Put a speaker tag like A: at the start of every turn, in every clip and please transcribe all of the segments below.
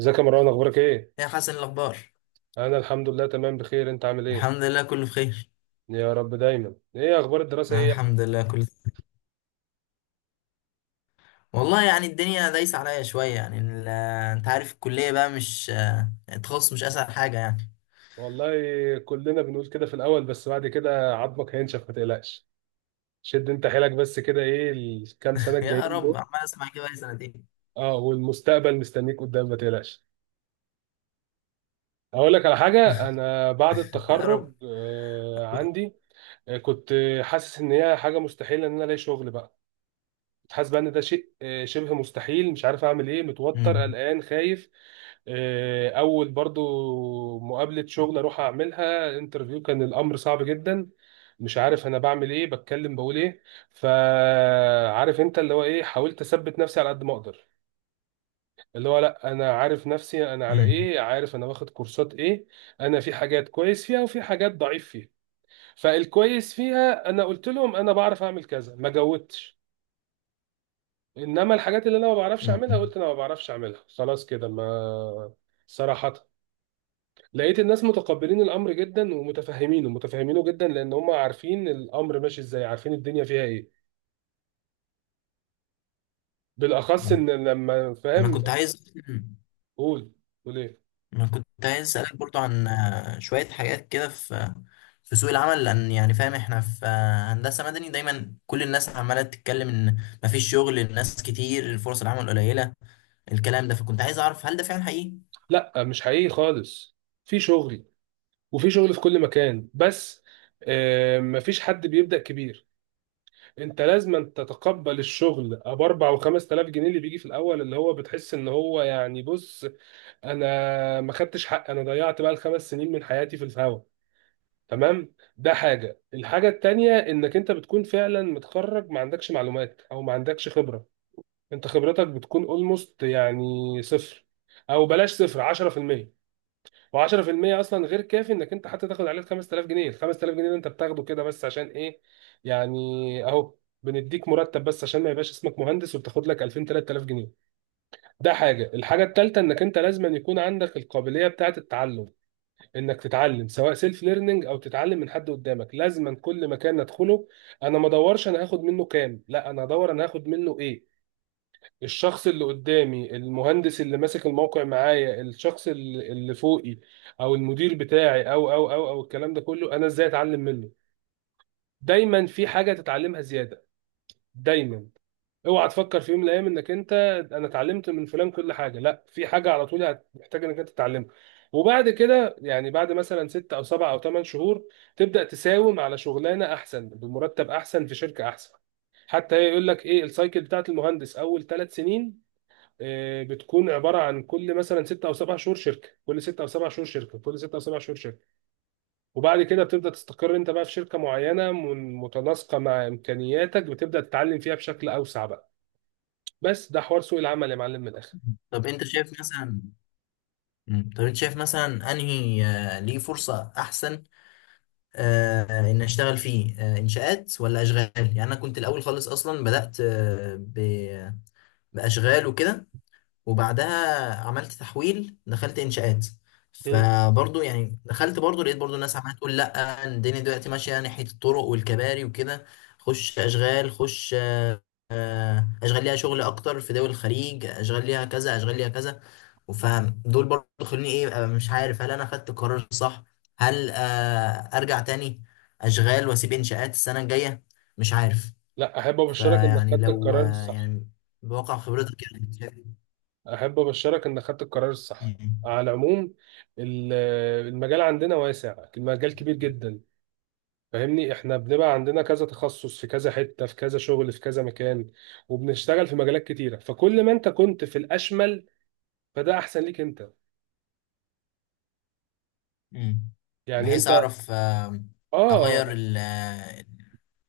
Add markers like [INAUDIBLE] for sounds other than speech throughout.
A: ازيك يا مروان؟ اخبارك ايه؟
B: يا حسن، إيه الأخبار؟
A: انا الحمد لله تمام بخير. انت عامل ايه؟
B: الحمد لله كله بخير.
A: يا رب دايما. ايه اخبار الدراسه ايه يا ابني؟
B: الحمد لله كله. والله يعني الدنيا دايسة عليا شوية يعني انت عارف الكلية بقى، مش التخصص مش أسهل حاجة يعني.
A: والله كلنا بنقول كده في الاول، بس بعد كده عظمك هينشف ما تقلقش. شد انت حيلك بس كده، ايه الكام سنه
B: [LAUGHS] يا
A: الجايين
B: رب.
A: دول.
B: عمال أسمع كده بقالي سنتين.
A: اه، والمستقبل مستنيك قدام ما تقلقش. اقول لك على حاجه، انا بعد
B: يا
A: التخرج
B: رب.
A: عندي، كنت حاسس ان هي حاجه مستحيله ان انا الاقي شغل بقى. حاسس بقى ان ده شيء شبه مستحيل. مش عارف اعمل ايه، متوتر
B: مم.
A: قلقان خايف. اول برضو مقابلة شغل اروح اعملها انترفيو، كان الامر صعب جدا. مش عارف انا بعمل ايه، بتكلم بقول ايه. فعارف انت اللي هو ايه، حاولت اثبت نفسي على قد ما اقدر. اللي هو لا، انا عارف نفسي انا على
B: مم.
A: ايه، عارف انا واخد كورسات ايه. انا في حاجات كويس فيها وفي حاجات ضعيف فيها. فالكويس فيها انا قلت لهم انا بعرف اعمل كذا، ما جودتش. انما الحاجات اللي انا ما بعرفش اعملها،
B: مم.
A: قلت انا ما بعرفش اعملها، خلاص كده. ما صراحة لقيت الناس متقبلين الامر جدا ومتفهمينه، متفهمينه جدا، لان هم عارفين الامر ماشي ازاي، عارفين الدنيا فيها ايه، بالاخص
B: مم.
A: ان لما
B: أنا
A: فاهم.
B: كنت عايز
A: قول، قول ايه؟
B: انا كنت عايز اسالك برضو عن شويه حاجات كده في سوق العمل، لان يعني فاهم احنا في هندسه مدني. دايما كل الناس عماله تتكلم ان مفيش شغل، الناس كتير، فرص العمل قليله الكلام ده. فكنت عايز اعرف هل ده فعلا حقيقي؟
A: لا مش حقيقي خالص. في شغل، وفي شغل في كل مكان، بس مفيش حد بيبدأ كبير. انت لازم تتقبل الشغل ابو 4 و 5000 جنيه اللي بيجي في الاول، اللي هو بتحس ان هو يعني، بص، انا ما خدتش حق، انا ضيعت بقى الخمس سنين من حياتي في الهوا. تمام، ده حاجه. الحاجه التانية انك انت بتكون فعلا متخرج ما عندكش معلومات او ما عندكش خبره. انت خبرتك بتكون اولموست يعني صفر، او بلاش صفر، 10%. و10% اصلا غير كافي انك انت حتى تاخد عليه ال 5000 جنيه. ال 5000 جنيه ده انت بتاخده كده بس عشان ايه، يعني؟ اهو، بنديك مرتب بس عشان ما يبقاش اسمك مهندس، وبتاخد لك 2000 3000 جنيه. ده حاجه. الحاجه الثالثه انك انت لازم أن يكون عندك القابليه بتاعه التعلم، انك تتعلم سواء سيلف ليرنينج او تتعلم من حد قدامك. لازما كل مكان ندخله، انا ما ادورش انا هاخد منه كام، لا، انا ادور انا هاخد منه ايه. الشخص اللي قدامي، المهندس اللي ماسك الموقع معايا، الشخص اللي فوقي، او المدير بتاعي، او الكلام ده كله، انا ازاي اتعلم منه. دايما في حاجة تتعلمها زيادة، دايما. اوعى تفكر في يوم من الايام انك انت، انا اتعلمت من فلان كل حاجه. لا، في حاجه على طول هتحتاج انك انت تتعلمها. وبعد كده يعني بعد مثلا ست او سبع او ثمان شهور، تبدا تساوم على شغلانه احسن بمرتب احسن في شركه احسن. حتى يقول لك ايه السايكل بتاعت المهندس اول ثلاث سنين، بتكون عباره عن كل مثلا ست او سبع شهور شركه، كل ست او سبع شهور شركه، كل ست او سبع شهور شركه. وبعد كده بتبدا تستقر انت بقى في شركه معينه متناسقه مع امكانياتك، بتبدا تتعلم فيها بشكل اوسع بقى. بس ده حوار سوق العمل يا معلم من الاخر.
B: طب انت شايف مثلا مم. طب انت شايف مثلا انهي ليه فرصه احسن؟ ان اشتغل فيه انشاءات ولا اشغال؟ يعني انا كنت الاول خالص اصلا بدات باشغال وكده. وبعدها عملت تحويل، دخلت انشاءات.
A: مم.
B: فبرضه يعني دخلت برضه لقيت برضه الناس عماله تقول لا الدنيا دلوقتي ماشيه ناحيه الطرق والكباري وكده. خش اشغال خش، اشغال ليها شغل اكتر في دول الخليج، اشغال ليها كذا، اشغال ليها كذا. فدول برضه خلوني ايه، أبقى مش عارف هل انا خدت القرار الصح؟ هل ارجع تاني اشغال واسيب انشاءات السنه الجايه؟ مش عارف.
A: لا، احب ابشرك انك
B: فيعني
A: خدت
B: لو
A: القرار الصح.
B: يعني بواقع خبرتك يعني.
A: احب ابشرك انك خدت القرار الصح. على العموم ال- المجال عندنا واسع، المجال كبير
B: شايف-
A: جدا. فاهمني، احنا بنبقى عندنا كذا تخصص في كذا حتة، في كذا شغل في كذا مكان، وبنشتغل في مجالات كتيرة. فكل ما انت كنت في الاشمل، فده احسن ليك انت.
B: مم.
A: يعني
B: بحيث
A: انت،
B: اعرف
A: اه،
B: اغير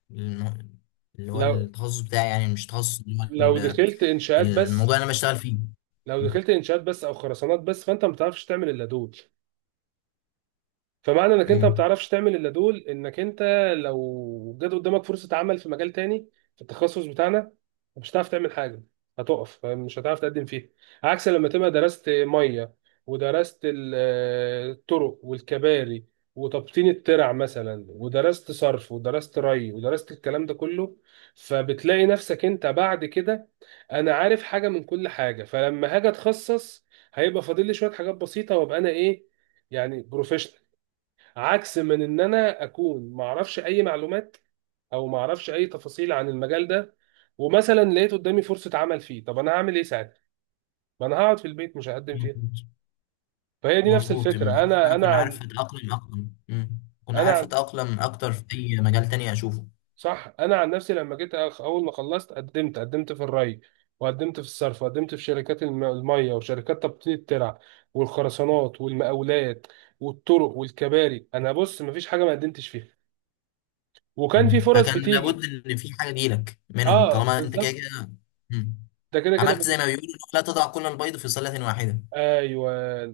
B: الم- اللي هو
A: لو
B: التخصص بتاعي يعني، مش تخصص اللي هو
A: لو دخلت انشاءات بس،
B: الموضوع اللي انا بشتغل فيه.
A: لو دخلت انشاءات بس او خرسانات بس، فانت ما بتعرفش تعمل الا دول. فمعنى انك انت ما
B: امم.
A: بتعرفش تعمل الا دول، انك انت لو جت قدامك فرصه عمل في مجال تاني في التخصص بتاعنا، مش هتعرف تعمل حاجه، هتقف مش هتعرف تقدم فيها. عكس لما تبقى درست ميه، ودرست الطرق والكباري، وتبطين الترع مثلا، ودرست صرف، ودرست ري، ودرست الكلام ده كله. فبتلاقي نفسك انت بعد كده، انا عارف حاجه من كل حاجه، فلما هاجي اتخصص، هيبقى فاضل لي شويه حاجات بسيطه، وابقى انا ايه، يعني بروفيشنال. عكس من ان انا اكون ما اعرفش اي معلومات او ما اعرفش اي تفاصيل عن المجال ده، ومثلا لقيت قدامي فرصه عمل فيه. طب انا هعمل ايه ساعتها؟ ما انا هقعد في البيت مش هقدم فيها. فهي دي نفس
B: مظبوط،
A: الفكره.
B: بحيث ان
A: انا
B: انا
A: انا
B: اكون عارف
A: عن،
B: اتاقلم اكتر. امم. اكون
A: انا
B: عارف
A: عن،
B: اتاقلم اكتر في اي مجال تاني اشوفه.
A: صح، انا عن نفسي لما جيت اول ما خلصت قدمت في الري، وقدمت في الصرف، وقدمت في شركات الميه، وشركات تبطين الترع، والخرسانات، والمقاولات، والطرق والكباري. انا بص مفيش حاجه ما قدمتش فيها، وكان في
B: مم.
A: فرص
B: فكان
A: بتيجي.
B: لابد ان في حاجه تجيلك منهم
A: اه
B: طالما انت كده
A: بالظبط.
B: كده. مم.
A: ده كده كده.
B: عملت زي ما بيقولوا لا تضع كل البيض في سله واحده.
A: ايوه،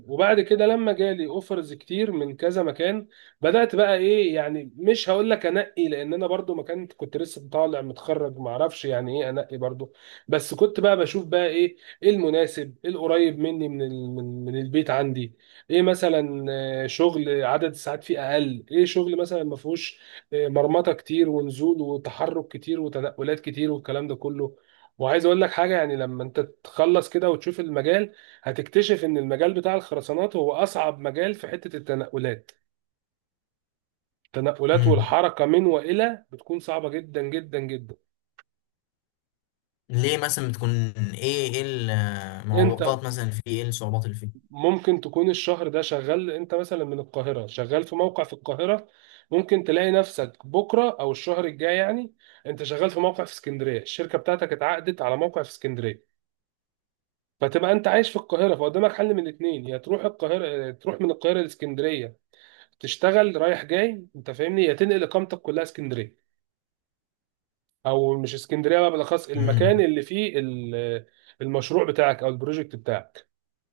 A: وبعد كده لما جالي اوفرز كتير من كذا مكان، بدات بقى ايه، يعني مش هقول لك انقي، لان انا برضو ما كنت لسه طالع متخرج ما اعرفش يعني ايه انقي برضو. بس كنت بقى بشوف بقى ايه، ايه المناسب، ايه القريب مني من ال- من من البيت عندي، ايه مثلا، شغل عدد الساعات فيه اقل، ايه شغل مثلا ما فيهوش مرمطه كتير ونزول وتحرك كتير وتنقلات كتير والكلام ده كله. وعايز اقول لك حاجه، يعني لما انت تخلص كده وتشوف المجال، هتكتشف ان المجال بتاع الخرسانات هو اصعب مجال في حتة التنقلات. التنقلات
B: مم.
A: والحركة من والى بتكون صعبة جدا جدا جدا.
B: ليه مثلا بتكون؟ ايه
A: انت
B: المعوقات مثلا؟ في ايه الصعوبات اللي فيه؟
A: ممكن تكون الشهر ده شغال انت مثلا من القاهرة، شغال في موقع في القاهرة. ممكن تلاقي نفسك بكرة او الشهر الجاي يعني، انت شغال في موقع في اسكندرية، الشركة بتاعتك اتعقدت على موقع في اسكندرية. فتبقى انت عايش في القاهرة، فقدامك حل من الاثنين، يا تروح القاهرة، تروح من القاهرة لاسكندرية، تشتغل رايح جاي، انت فاهمني، يا تنقل اقامتك كلها اسكندرية، او مش اسكندريه بقى، بالاخص المكان
B: امم.
A: اللي فيه المشروع بتاعك او البروجكت بتاعك.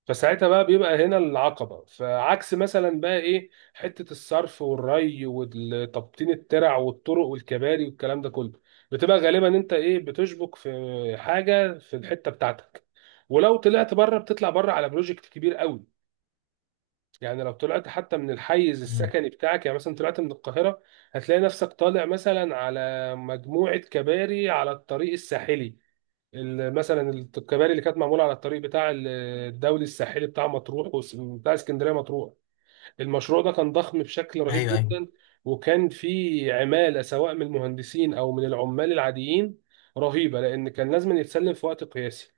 A: فساعتها بقى بيبقى هنا العقبه. فعكس مثلا بقى ايه، حته الصرف والري وتبطين الترع والطرق والكباري والكلام ده كله، بتبقى غالبا انت ايه، بتشبك في حاجه في الحته بتاعتك. ولو طلعت بره، بتطلع بره على بروجكت كبير قوي. يعني لو طلعت حتى من الحيز
B: امم.
A: السكني بتاعك، يعني مثلا طلعت من القاهرة، هتلاقي نفسك طالع مثلا على مجموعة كباري على الطريق الساحلي. مثلا الكباري اللي كانت معمولة على الطريق الدولي الساحلي، بتاع مطروح بتاع اسكندرية مطروح. المشروع ده كان ضخم بشكل رهيب
B: ايوه ايوه.
A: جدا، وكان فيه عمالة سواء من المهندسين أو من العمال العاديين رهيبة، لأن كان لازم يتسلم في وقت قياسي.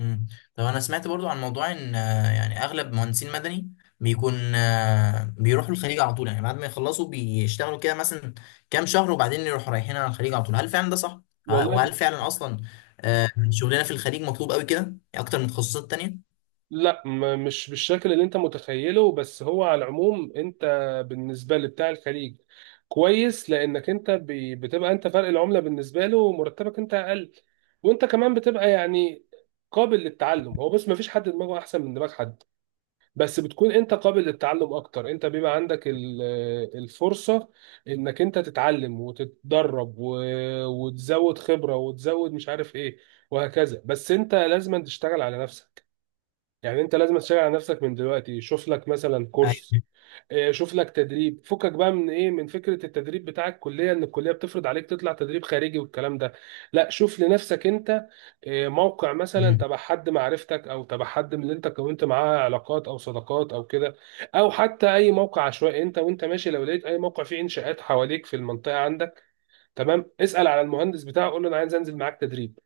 B: امم. طب انا سمعت برضو عن موضوع ان يعني اغلب مهندسين مدني بيكون بيروحوا الخليج على طول، يعني بعد ما يخلصوا بيشتغلوا كده مثلا كام شهر وبعدين يروحوا رايحين على الخليج على طول. هل فعلا ده صح؟
A: والله،
B: وهل فعلا اصلا شغلنا في الخليج مطلوب قوي كده يعني، اكتر من تخصصات تانية؟
A: لا، مش بالشكل اللي انت متخيله. بس هو على العموم انت بالنسبه لبتاع الخليج كويس، لانك انت بتبقى انت فرق العمله بالنسبه له، ومرتبك انت اقل، وانت كمان بتبقى يعني قابل للتعلم. هو بس ما فيش حد دماغه احسن من دماغ حد، بس بتكون انت قابل للتعلم اكتر. انت بيبقى عندك الفرصه انك انت تتعلم وتتدرب وتزود خبره، وتزود مش عارف ايه، وهكذا. بس انت لازم تشتغل على نفسك. يعني انت لازم تشتغل على نفسك من دلوقتي. شوف لك مثلا كورس،
B: ايوه.
A: شوف لك تدريب. فكك بقى من ايه، من فكرة التدريب بتاع الكلية ان الكلية بتفرض عليك تطلع تدريب خارجي والكلام ده. لا، شوف لنفسك انت موقع مثلا
B: امم.
A: تبع حد معرفتك، او تبع حد من اللي انت كونت معاه علاقات او صداقات او كده، او حتى اي موقع عشوائي انت وانت ماشي. لو لقيت اي موقع فيه انشاءات حواليك في المنطقة عندك، تمام، اسأل على المهندس بتاعه، قول له انا عايز انزل معاك تدريب.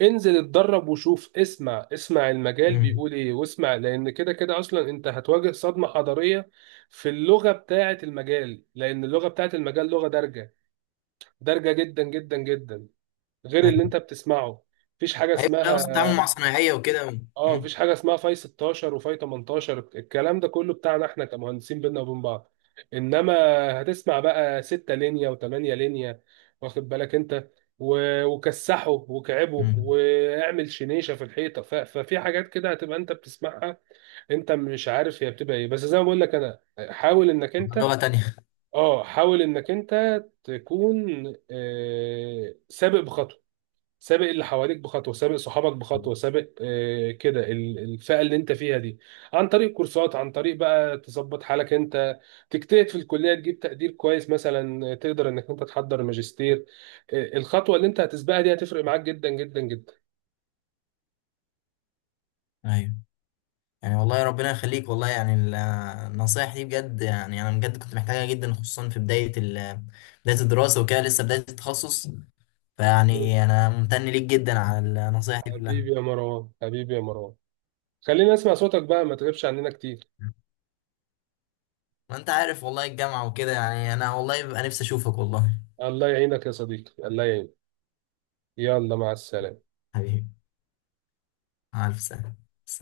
A: انزل اتدرب وشوف، اسمع، اسمع المجال
B: امم.
A: بيقول ايه واسمع، لان كده كده اصلا انت هتواجه صدمة حضارية في اللغة بتاعة المجال. لان اللغة بتاعة المجال لغة دارجة، دارجة جدا جدا جدا، غير اللي
B: ايوه
A: انت بتسمعه. مفيش حاجة
B: ايوه. لا، اصلا التعامل مع
A: اسمها،
B: صنايعية وكده.
A: اه
B: امم.
A: مفيش حاجه اسمها فاي 16 وفاي 18، الكلام ده كله بتاعنا احنا كمهندسين بينا وبين بعض. انما هتسمع بقى 6 لينيا و8 لينيا، واخد بالك انت، وكسحه وكعبه
B: امم.
A: واعمل شنيشه في الحيطه. ففي حاجات كده هتبقى انت بتسمعها، انت مش عارف هي بتبقى ايه. بس زي ما بقول لك انا، حاول انك انت،
B: لغة تانية.
A: اه، حاول انك انت تكون سابق بخطوه، سابق اللي حواليك بخطوه، سابق صحابك بخطوه، سابق كده الفئه اللي انت فيها دي، عن طريق كورسات، عن طريق بقى تظبط حالك انت، تجتهد في الكليه، تجيب تقدير كويس مثلا، تقدر انك انت تحضر ماجستير. الخطوه اللي انت هتسبقها دي هتفرق معاك جدا جدا جدا.
B: ايوه. يعني والله ربنا يخليك. والله يعني النصايح دي بجد يعني انا بجد كنت محتاجها جدا، خصوصا في بدايه الدراسه وكده، لسه بدايه التخصص. فيعني انا ممتن ليك جدا على النصايح دي كلها.
A: حبيبي يا مروان، حبيبي يا مروان، خلينا نسمع صوتك بقى، ما تغيبش عننا كتير.
B: ما انت عارف والله الجامعه وكده، يعني انا والله ببقى نفسي اشوفك والله.
A: الله يعينك يا صديقي، الله يعينك. يلا، مع السلامه.
B: حبيبي. مع الف سلامه.